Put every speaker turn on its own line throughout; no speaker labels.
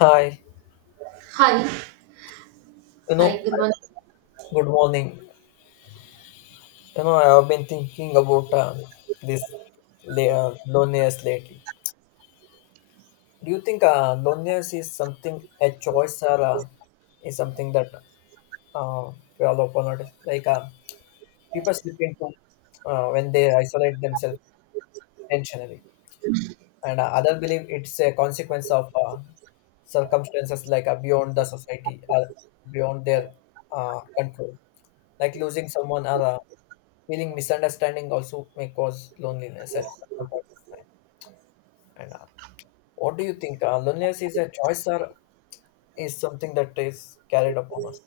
Hi,
Hi,
you know,
hi, good morning.
good morning. I have been thinking about this la- loneliness lately. Do you think loneliness is something a choice or is something that uh, we all upon notice? Like people slip into when they isolate themselves intentionally, and other believe it's a consequence of circumstances like beyond the society or beyond their control, like losing someone or feeling misunderstanding also may cause loneliness at some point of time. And what do you think? Loneliness is a choice or is something that is carried upon us?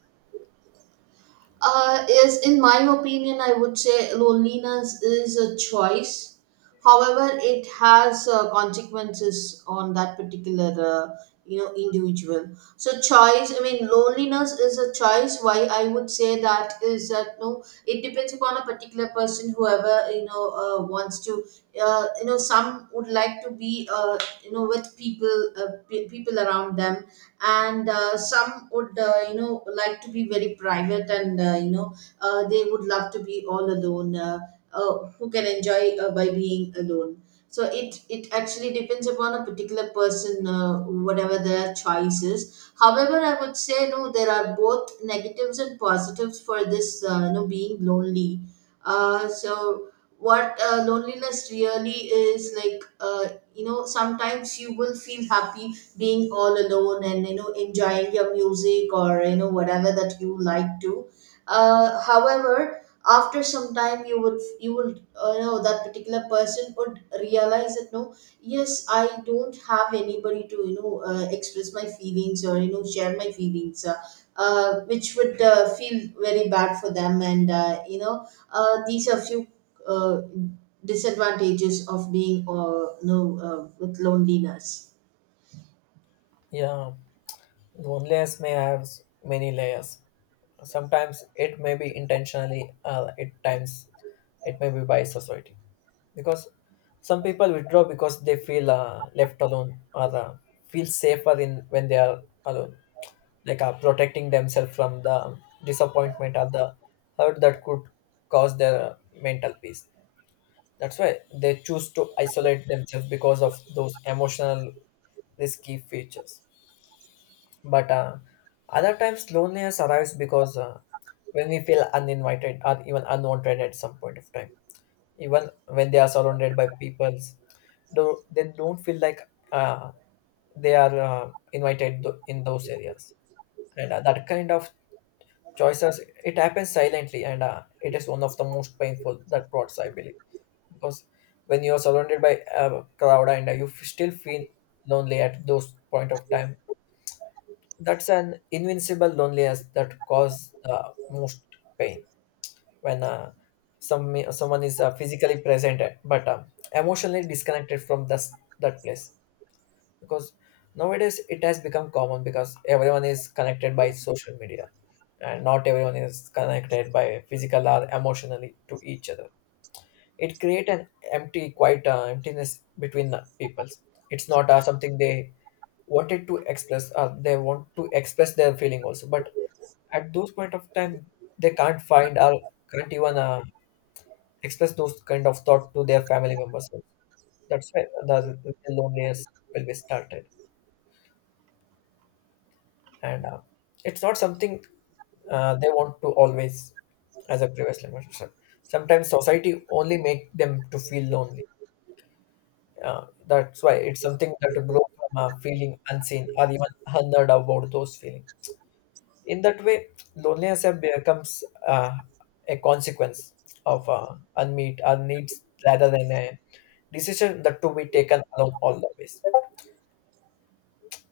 Is in my opinion, I would say loneliness is a choice. However, it has consequences on that particular individual. So choice, I mean, loneliness is a choice. Why I would say that is that no, it depends upon a particular person. Whoever you know wants to, You know, some would like to be with people, people around them, and some would like to be very private, and they would love to be all alone, who can enjoy by being alone. So it actually depends upon a particular person, whatever their choice is. However, I would say no, there are both negatives and positives for this, being lonely. So what loneliness really is like, sometimes you will feel happy being all alone and you know enjoying your music or you know whatever that you like to. However, after some time you know that particular person would realize that no, yes, I don't have anybody to express my feelings or you know share my feelings, which would feel very bad for them. And these are few uh, disadvantages of being with loneliness.
Yeah, loneliness may have many layers. Sometimes it may be intentionally, at times it may be by society. Because some people withdraw because they feel left alone or feel safer in when they are alone, like protecting themselves from the disappointment or the hurt that could cause their mental peace. That's why they choose to isolate themselves because of those emotional risky features. But other times loneliness arrives because when we feel uninvited or even unwanted at some point of time, even when they are surrounded by peoples, though they don't feel like uh, they are invited in those areas. And that kind of choices, it happens silently, and it is one of the most painful that parts I believe. Because when you are surrounded by a crowd and you still feel lonely at those point of time, that's an invincible loneliness that causes the most pain. When some someone is physically present but emotionally disconnected from this that place. Because nowadays it has become common because everyone is connected by social media, and not everyone is connected by physical or emotionally to each other. It creates an empty quite emptiness between the peoples. It's not something they wanted to express. They want to express their feeling also, but at those point of time they can't find or can't even express those kind of thought to their family members. That's why the loneliness will be started. And it's not something they want to always. As a previous conversation, sometimes society only make them to feel lonely. That's why it's something that grow from feeling unseen or even unheard about those feelings. In that way loneliness have becomes a consequence of unmet our needs rather than a decision that to be taken alone all the ways.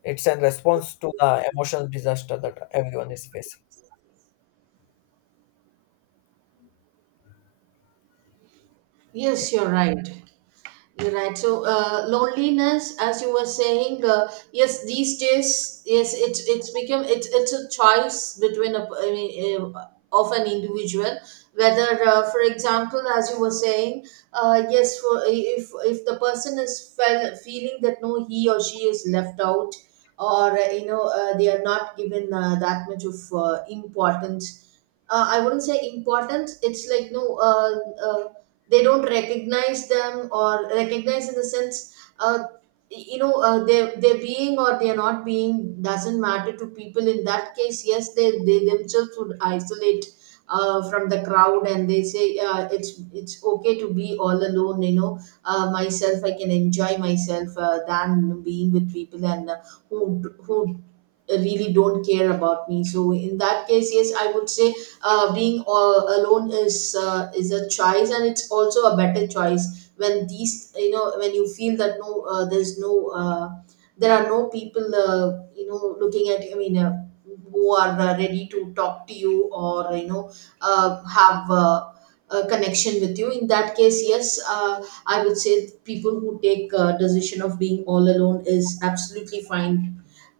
It's a response to the emotional disaster that everyone is facing. Yeah.
Yes, you're right. You're right. So, loneliness, as you were saying, yes, these days, yes, it's become it's a choice between a, I mean, of an individual whether, for example, as you were saying, yes, for, if the person is feeling that no, he or she is left out, or they are not given that much of importance. I wouldn't say importance. It's like no. Uh, they don't recognize them, or recognize in the sense, their being or their not being doesn't matter to people. In that case, yes, they themselves would isolate from the crowd and they say, it's okay to be all alone, you know. Myself, I can enjoy myself than being with people, and who who really don't care about me. So in that case, yes, I would say being all alone is, is a choice, and it's also a better choice when these you know, when you feel that no, there's no, there are no people, looking at you, I mean, who are ready to talk to you or you know have a connection with you. In that case, yes, I would say people who take decision of being all alone is absolutely fine.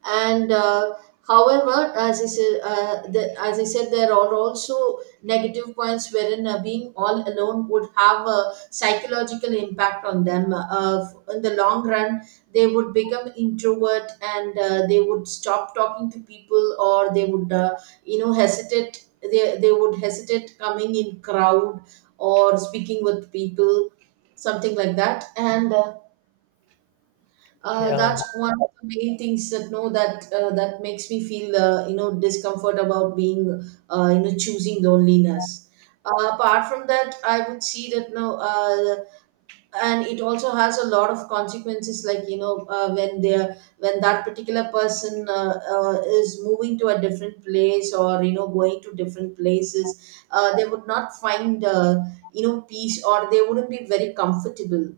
And however, as I said, as I said, there are also negative points wherein being all alone would have a psychological impact on them, in the long run. They would become introvert, and they would stop talking to people, or they would hesitate. They would hesitate coming in crowd or speaking with people, something like that. And
Yeah.
that's one of the main things that no, that that makes me feel discomfort about being choosing loneliness. Apart from that, I would see that no, and it also has a lot of consequences. Like you know, when they are, when that particular person is moving to a different place or you know going to different places, they would not find peace, or they wouldn't be very comfortable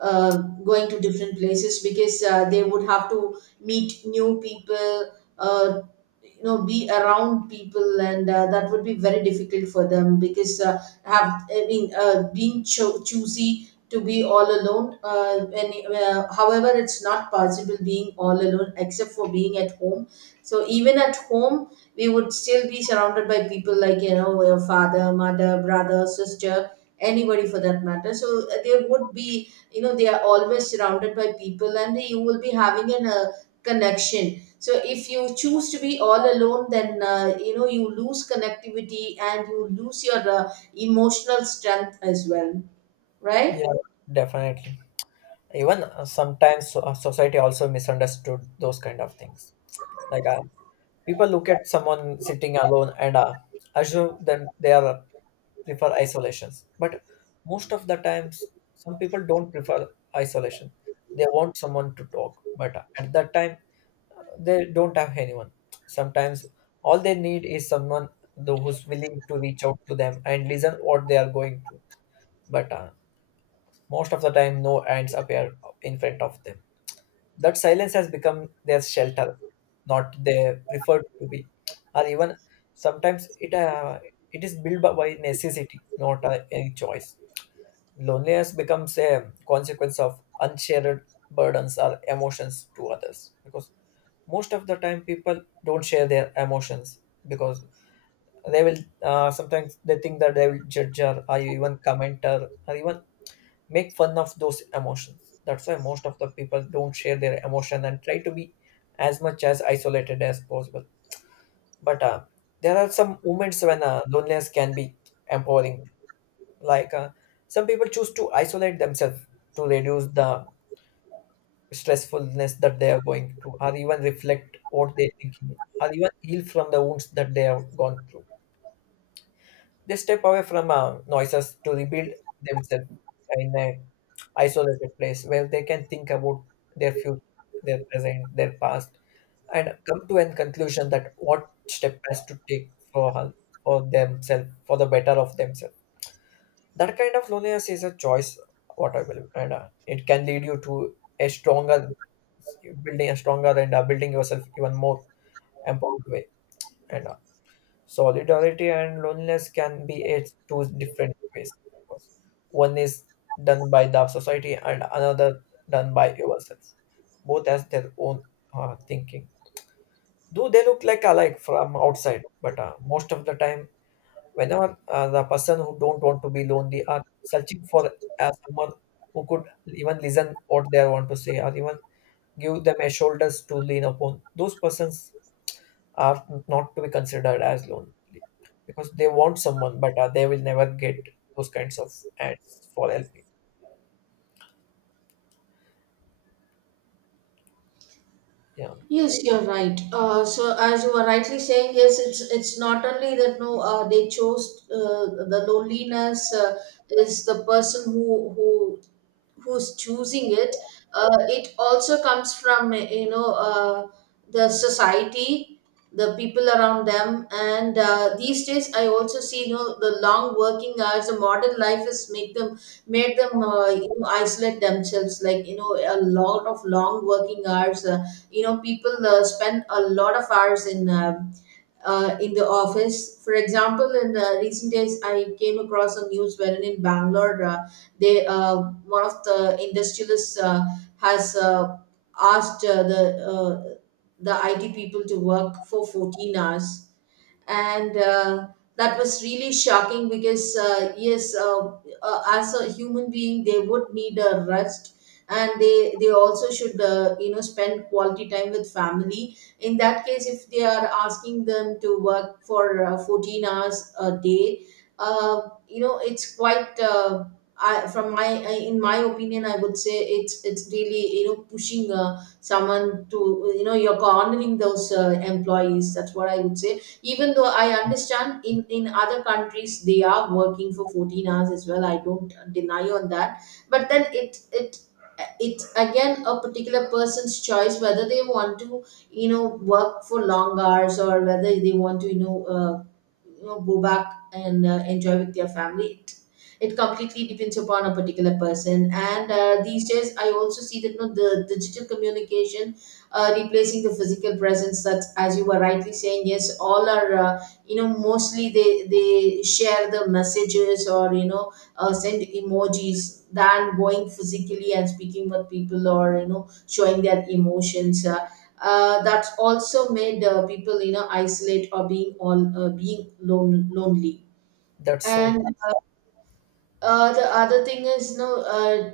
uh, going to different places because they would have to meet new people, uh, you know, be around people, and that would be very difficult for them because have, I mean, being choosy to be all alone. And however, it's not possible being all alone except for being at home. So even at home, we would still be surrounded by people, like you know your father, mother, brother, sister, anybody for that matter. So there would be you know, they are always surrounded by people and you will be having an connection. So if you choose to be all alone, then you know you lose connectivity and you lose your emotional strength as well, right?
Yeah, definitely. Even sometimes society also misunderstood those kind of things. Like people look at someone sitting alone and assume then they are prefer isolations. But most of the times, some people don't prefer isolation. They want someone to talk, but at that time they don't have anyone. Sometimes all they need is someone though who's willing to reach out to them and listen what they are going through. But most of the time, no ants appear in front of them. That silence has become their shelter, not their preferred to be, or even sometimes it is built by necessity, not any choice. Loneliness becomes a consequence of unshared burdens or emotions to others, because most of the time people don't share their emotions. Because they will sometimes they think that they will judge her or even comment her or even make fun of those emotions. That's why most of the people don't share their emotion and try to be as much as isolated as possible. But there are some moments when loneliness can be empowering. Like some people choose to isolate themselves to reduce the stressfulness that they are going through, or even reflect what they're thinking, or even heal from the wounds that they have gone through. They step away from noises to rebuild themselves in a isolated place where they can think about their future, their present, their past, and come to a conclusion that what step has to take for themselves, for the better of themselves. That kind of loneliness is a choice, what I believe, and it can lead you to a stronger building, a stronger and building yourself even more empowered way. And Solidarity and loneliness can be it two different ways. One is done by the society and another done by yourself. Both has their own thinking. Do they look like alike from outside, but most of the time, whenever the person who don't want to be lonely are searching for someone who could even listen what they want to say or even give them a shoulders to lean upon, those persons are not to be considered as lonely, because they want someone, but they will never get those kinds of ads for helping. Yeah,
Yes, you're right. So, as you were rightly saying, yes, it's not only that no, they chose the loneliness, is the person who's choosing it. It also comes from you know the society, the people around them, and these days I also see you know the long working hours, the modern life has make them made them isolate themselves, like you know a lot of long working hours. Uh, you know people spend a lot of hours in the office. For example, in recent days I came across a news wherein in Bangalore, they one of the industrialists has asked the IT people to work for 14 hours, and that was really shocking because yes, as a human being they would need a rest, and they also should spend quality time with family. In that case, if they are asking them to work for 14 hours a day, uh, you know it's quite I, from my in my opinion I would say it's really you know pushing someone to you know, you're cornering those employees, that's what I would say. Even though I understand in other countries they are working for 14 hours as well, I don't deny on that. But then it's again a particular person's choice whether they want to you know work for long hours, or whether they want to go back and enjoy with their family. It completely depends upon a particular person. And these days I also see that you know, the digital communication replacing the physical presence, that as you were rightly saying, yes, all are, mostly they share the messages or you know send emojis than going physically and speaking with people or you know showing their emotions, that's also made people you know isolate or being lonely.
that's so.
And the other thing is no, uh,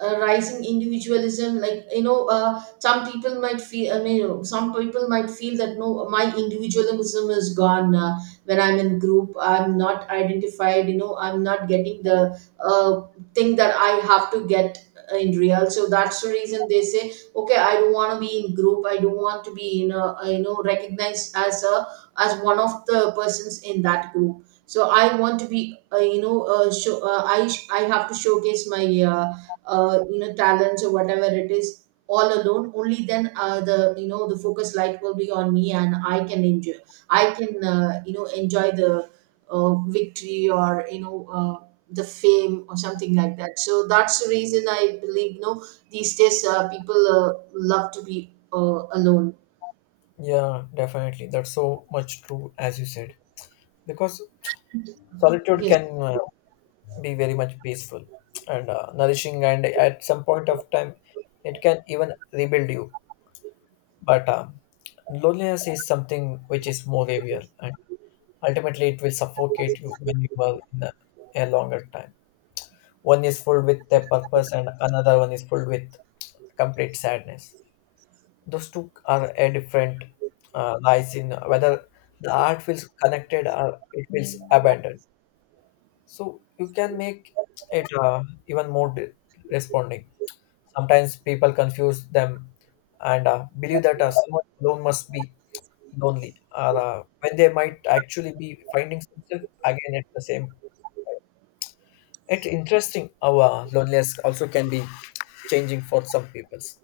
uh, rising individualism. Like you know, some people might feel, I mean you know, some people might feel that no, my individualism is gone, when I'm in group I'm not identified, you know I'm not getting the thing that I have to get in real. So that's the reason they say okay, I don't want to be in group, I don't want to be in a, recognized as a, as one of the persons in that group. So I want to be, I have to showcase my uh, talents or whatever it is all alone. Only then the you know the focus light will be on me and I can enjoy, I can enjoy the victory or you know the fame or something like that. So that's the reason I believe you know these days people love to be alone,
Yeah, definitely, that's so much true as you said. Because solitude
yes.
can be very much peaceful and nourishing, and at some point of time, it can even rebuild you. But loneliness is something which is more real, and ultimately, it will suffocate you when you are in a longer time. One is filled with the purpose, and another one is filled with complete sadness. Those two are a different lies in whether the art feels connected or it feels abandoned. So you can make it even more responding. Sometimes people confuse them and believe that someone alone must be lonely, or when they might actually be finding themselves again at the same. It's interesting how loneliness also can be changing for some peoples.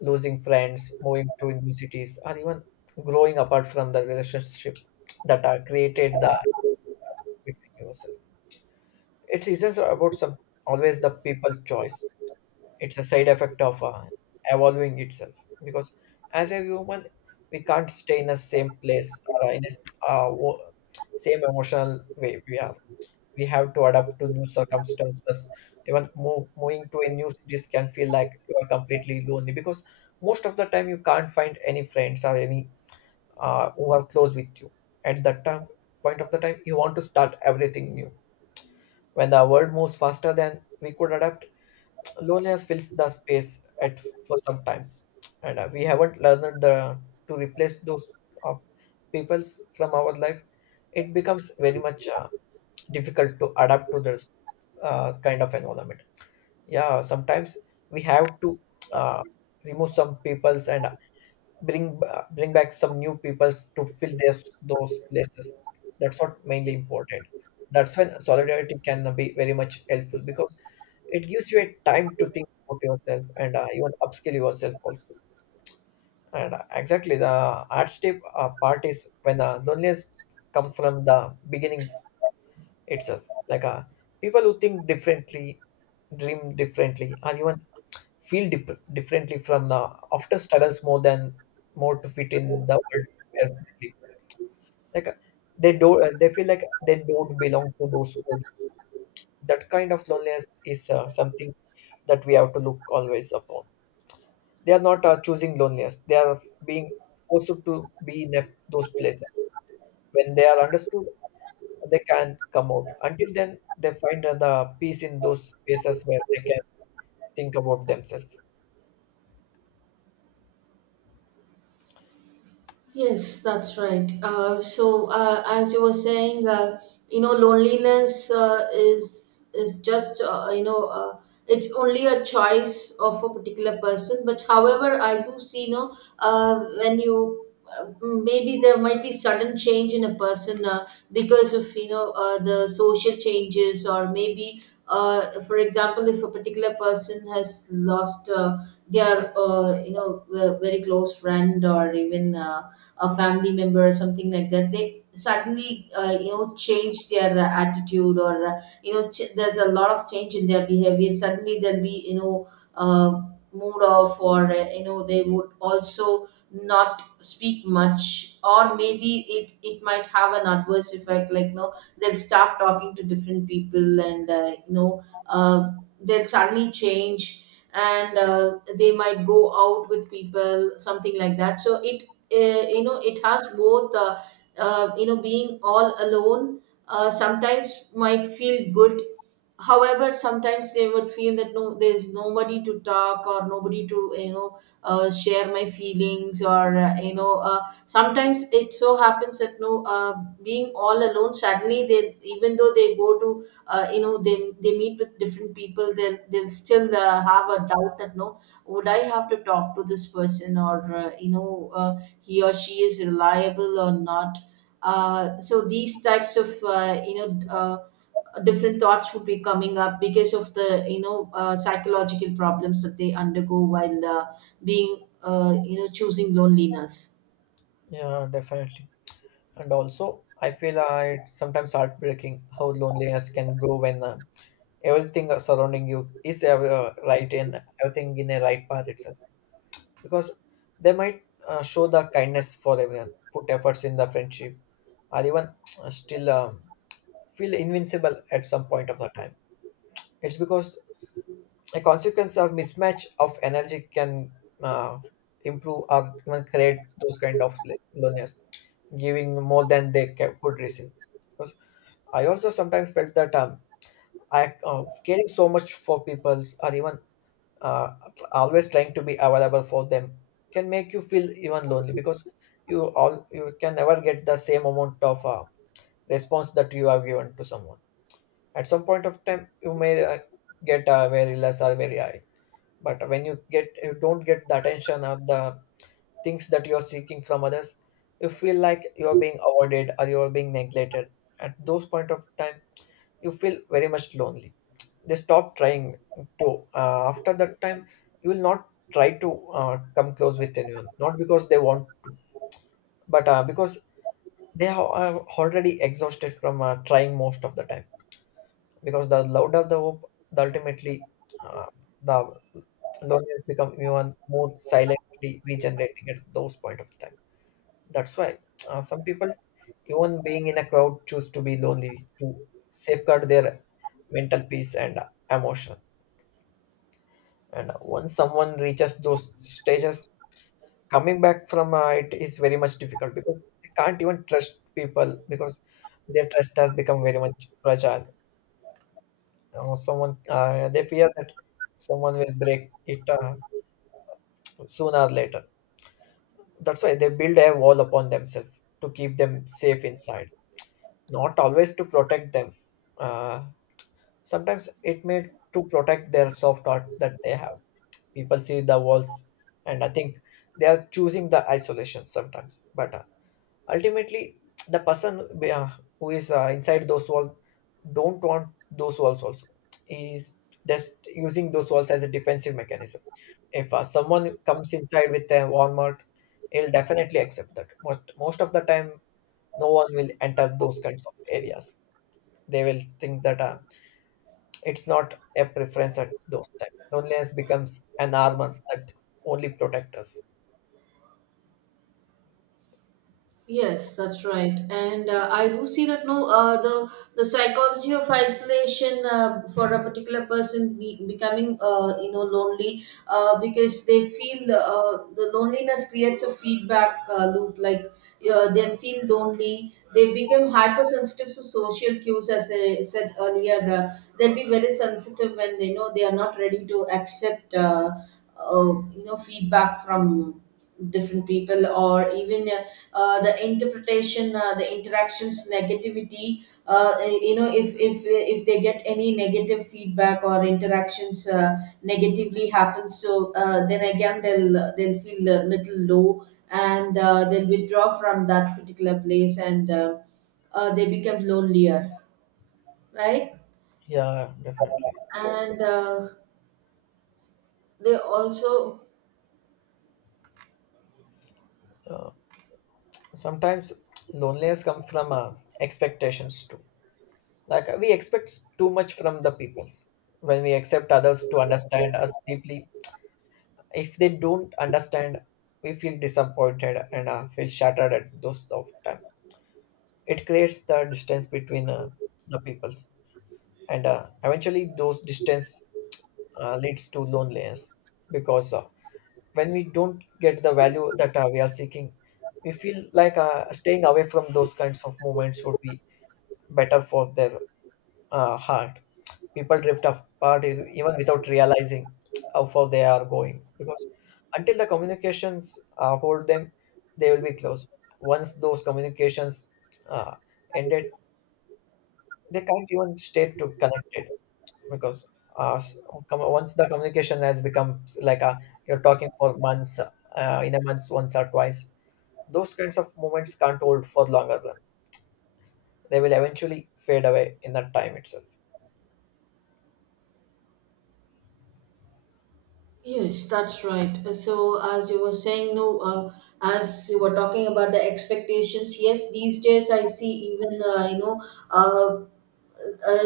Losing friends, moving to new cities, or even growing apart from the relationship that are created the between yourself. It isn't about some always the people choice. It's a side effect of evolving itself, because as a human, we can't stay in the same place or in a same emotional way we are. We have to adapt to new circumstances. Even moving to a new cities can feel like you are completely lonely, because most of the time you can't find any friends or any who are close with you. At that time, point of the time, you want to start everything new. When the world moves faster than we could adapt, loneliness fills the space at for some times, and we haven't learned the to replace those uh, peoples from our life. It becomes very much difficult to adapt to this kind of environment. Yeah, sometimes we have to uh, remove some peoples and bring back some new peoples to fill their those places. That's what mainly important. That's when solidarity can be very much helpful, because it gives you a time to think about yourself and even upskill yourself also. And exactly the art step part is when loneliness come from the beginning itself. Like people who think differently, dream differently, or even feel differently from the often struggles more than more to fit in the world where they live. Like they feel like they don't belong to those world. That kind of loneliness is something that we have to look always upon. They are not choosing loneliness. They are being forced to be in those places. When they are understood, they can come out. Until then, they find the peace in those spaces where they can think about themselves.
Yes, that's right. So, as you were saying, loneliness is just it's only a choice of a particular person. But however, I do see, you know, when you maybe there might be sudden change in a person because of you know the social changes or maybe. For example, if a particular person has lost their, very close friend or even a family member or something like that, they suddenly change their attitude, or there's a lot of change in their behavior. Suddenly they'll be uh, mood off, or they would also not speak much, or maybe it might have an adverse effect like no, they'll start talking to different people. And uh, they'll suddenly change, and they might go out with people, something like that. So it it has both being all alone sometimes might feel good, however sometimes they would feel that no, there's nobody to talk or nobody to share my feelings, or sometimes it so happens that no, being all alone suddenly, they, even though they go to they meet with different people, they'll still have a doubt that no, would I have to talk to this person, or he or she is reliable or not. So these types of uh, you know Uh, different thoughts would be coming up because of the psychological problems that they undergo while being choosing loneliness.
Yeah, definitely. And also, I feel it's sometimes heartbreaking how loneliness can grow when everything surrounding you is ever right and everything in a right path itself, because they might show the kindness for everyone, put efforts in the friendship, or even still feel invincible at some point of the time. It's because a consequence or mismatch of energy can uh, improve or even create those kind of loneliness, giving more than they could receive. Because I also sometimes felt that I caring so much for people's or even uh, always trying to be available for them can make you feel even lonely because you can never get the same amount of response that you have given to someone. At some point of time you may get very less or very high, but when you don't get the attention or the things that you are seeking from others, you feel like you are being avoided or you are being neglected. At those point of time you feel very much lonely. They stop trying to. After that time you will not try to come close with anyone, not because they want, but because they are already exhausted from trying most of the time, because the louder the hope, the ultimately uh, the loneliness become even more silently regenerating at those point of time. That's why some people, even being in a crowd, choose to be lonely to safeguard their mental peace and emotion. And once someone reaches those stages, coming back from it is very much difficult, because they can't even trust people, because their trust has become very much fragile. Someone, they fear that someone will break it, sooner or later. That's why they build a wall upon themselves to keep them safe inside, not always to protect them. Uh, Sometimes it made to protect their soft art that they have. People see the walls, and I think they are choosing the isolation sometimes. But ultimately, the person uh, who is inside those walls don't want those walls also. He is just using those walls as a defensive mechanism. If someone comes inside with a Walmart, he'll definitely accept that. But most of the time, no one will enter those kinds of areas. They will think that it's not a preference at those times. Loneliness becomes an armor that only protects us.
Yes, that's right, and I do see that no, the psychology of isolation for a particular person be, becoming lonely because they feel the loneliness creates a feedback loop, like they feel lonely, they become hypersensitive to social cues, as I said earlier. They'll be very sensitive when they know they are not ready to accept uh, feedback from different people or even. The interpretation, the interactions negativity, if if they get any negative feedback or interactions negatively happen, so then again they'll feel a little low, and they'll withdraw from that particular place, and they become lonelier, right?
Yeah, definitely.
And they also.
Sometimes loneliness comes from expectations too. Like, we expect too much from the peoples. When we accept others to understand us deeply, if they don't understand, we feel disappointed and feel shattered at those of time. It creates the distance between the peoples, and eventually those distance leads to loneliness, because when we don't get the value that we are seeking, we feel like staying away from those kinds of moments would be better for their heart. People drift apart, even without realizing how far they are going, because until the communications hold them, they will be close. Once those communications uh, ended, they can't even stay too connected, because uh, s- once the communication has become like a, you're talking for months, in a month once or twice, those kinds of moments can't hold for longer run. They will eventually fade away in that time itself.
Yes, that's right. So, as you were saying, no, as you were talking about the expectations, yes, these days I see, even, uh, uh,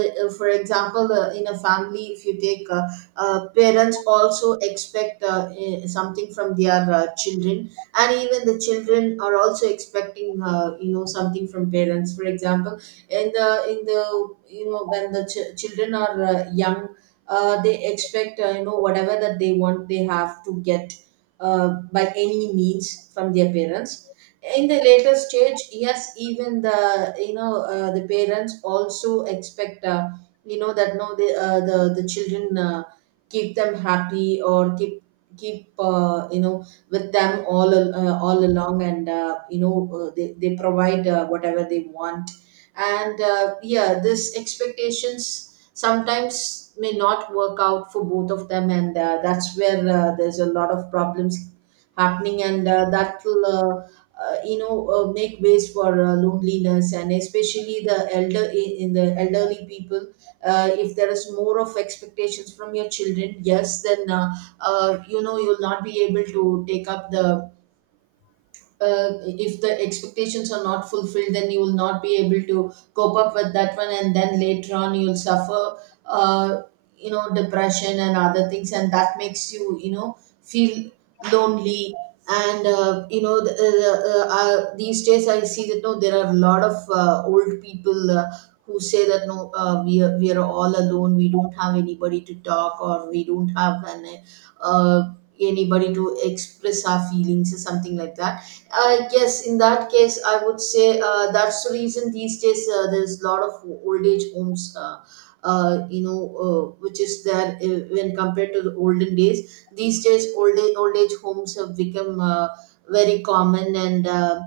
for example, in a family, if you take parents also expect something from their children, and even the children are also expecting something from parents. For example, in the when the ch- children are young, they expect whatever that they want, they have to get by any means from their parents. In the later stage, yes, even the the parents also expect that no, the the children keep them happy, or keep with them all al- all along, and they provide whatever they want. And yeah, this expectations sometimes may not work out for both of them, and that's where there's a lot of problems happening, and that will make ways for loneliness, and especially the elder, in the elderly people, if there is more of expectations from your children, yes, then you'll not be able to take up the if the expectations are not fulfilled, then you will not be able to cope up with that one, and then later on you'll suffer uh, depression and other things, and that makes you you know feel lonely. And these days I see that no, there are a lot of old people who say that no, we are, we are all alone, we don't have anybody to talk, or we don't have an uh, anybody to express our feelings or something like that. I, yes, in that case, I would say that's the reason these days there's a lot of old age homes, which is there when compared to the olden days. These days, old age homes have become very common, and uh,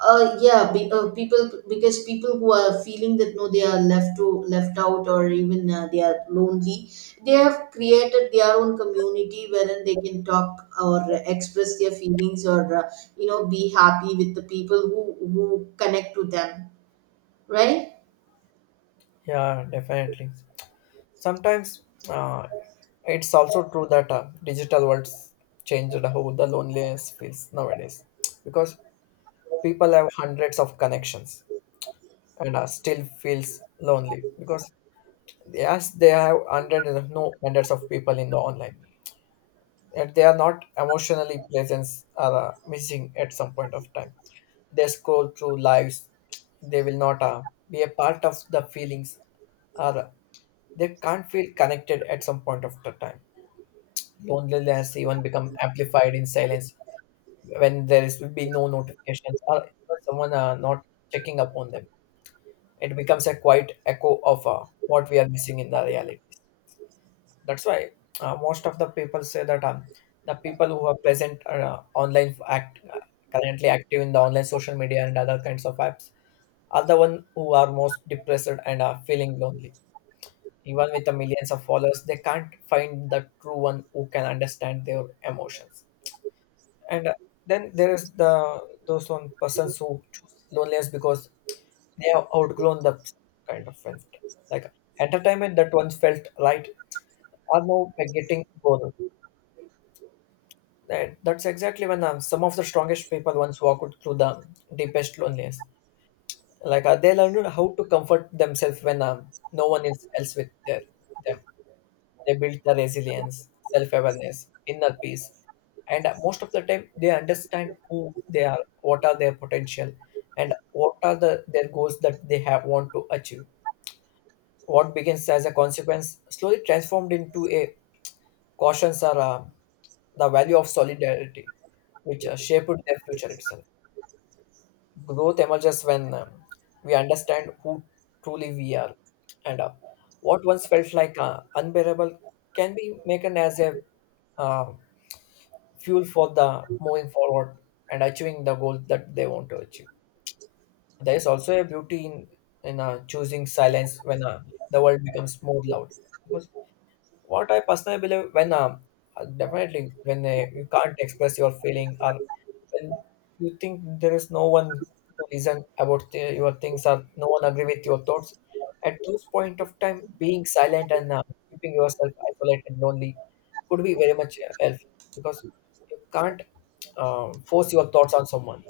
uh, yeah, be, people because people who are feeling that no, they are left to left out, or even they are lonely. They have created their own community wherein they can talk or express their feelings, or be happy with the people who who connect to them, right?
Yeah, definitely. Sometimes uh, it's also true that digital worlds changed how the loneliness feels nowadays, because people have hundreds of connections and still feels lonely, because yes, they have hundreds, if no hundreds of people in the online, and they are not emotionally present, or missing at some point of time. They scroll through lives. They will not be a part of the feelings, or they can't feel connected at some point of the time. Loneliness even become amplified in silence when there is will be no notifications, or someone not checking up on them. It becomes a quiet echo of what we are missing in the reality. That's why most of the people say that the people who are present are, online act currently active in the online social media and other kinds of apps are the one who are most depressed and are feeling lonely. Even with the millions of followers, they can't find the true one who can understand their emotions. And then there is the those one persons who choose loneliness, because they have outgrown the kind of friends. Like entertainment that once felt right are now getting bored. That's exactly when some of the strongest people once walked through the deepest loneliness. Like, they learned how to comfort themselves when no one is else with them. They built the resilience, self-awareness, inner peace, and most of the time they understand who they are, what are their potential, and what are the their goals that they have want to achieve. What begins as a consequence slowly transformed into a cautions are the value of solidarity, which shaped their future itself. Growth emerges when we understand who truly we are, and what once felt like unbearable can be taken as a uh, fuel for the moving forward and achieving the goal that they want to achieve. There is also a beauty in choosing silence when the world becomes more loud. Because what I personally believe, when definitely when you can't express your feeling, or when you think there is no one to listen about your things, or no one agree with your thoughts. At those point of time being silent and keeping yourself isolated lonely could be very much helpful, because you can't force your thoughts on someone.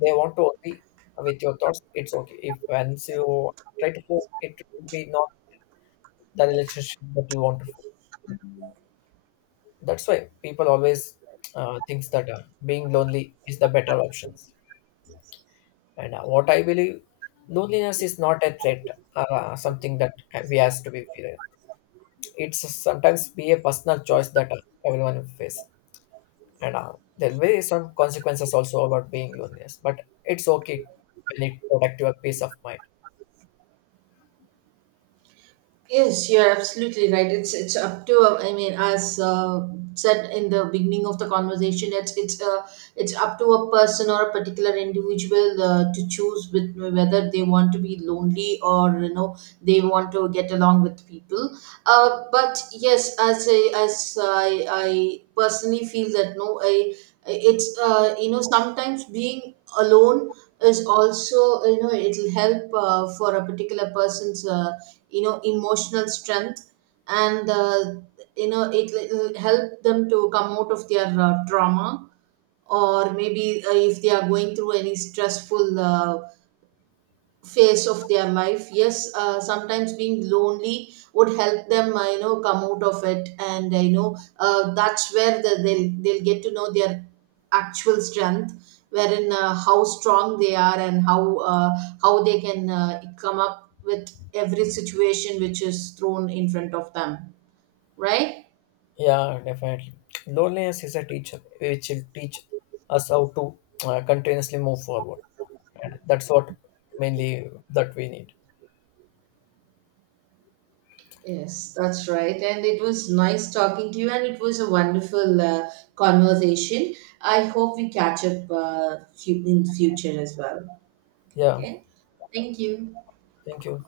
They want to agree with your thoughts, it's okay. If once you try to force it, it will be not the relationship that you want to form. That's why people always thinks that being lonely is the better options. And what I believe, loneliness is not a threat, or something that we has to be feared. It's sometimes be a personal choice that everyone face, and there will be some consequences also about being loneliness. But it's okay when it protect your peace of mind.
Yes, you're absolutely right. It's up to I mean, as said in the beginning of the conversation, it's up to a person or a particular individual to choose with whether they want to be lonely, or you know they want to get along with people. But yes, I personally feel that no, I, it's sometimes being alone is also, you know, it'll help for a particular person's. Emotional strength, and it will help them to come out of their trauma, or maybe if they are going through any stressful phase of their life. Yes, sometimes being lonely would help them come out of it, and that's where the, they'll get to know their actual strength, wherein how strong they are, and how they can come up with every situation which is thrown in front of them, right?
Yeah, definitely. Loneliness is a teacher which will teach us how to continuously move forward. That's what mainly that we need.
Yes, that's right. And it was nice talking to you, and it was a wonderful conversation. I hope we catch up in future as well.
Yeah.
Okay, thank you.
Thank you.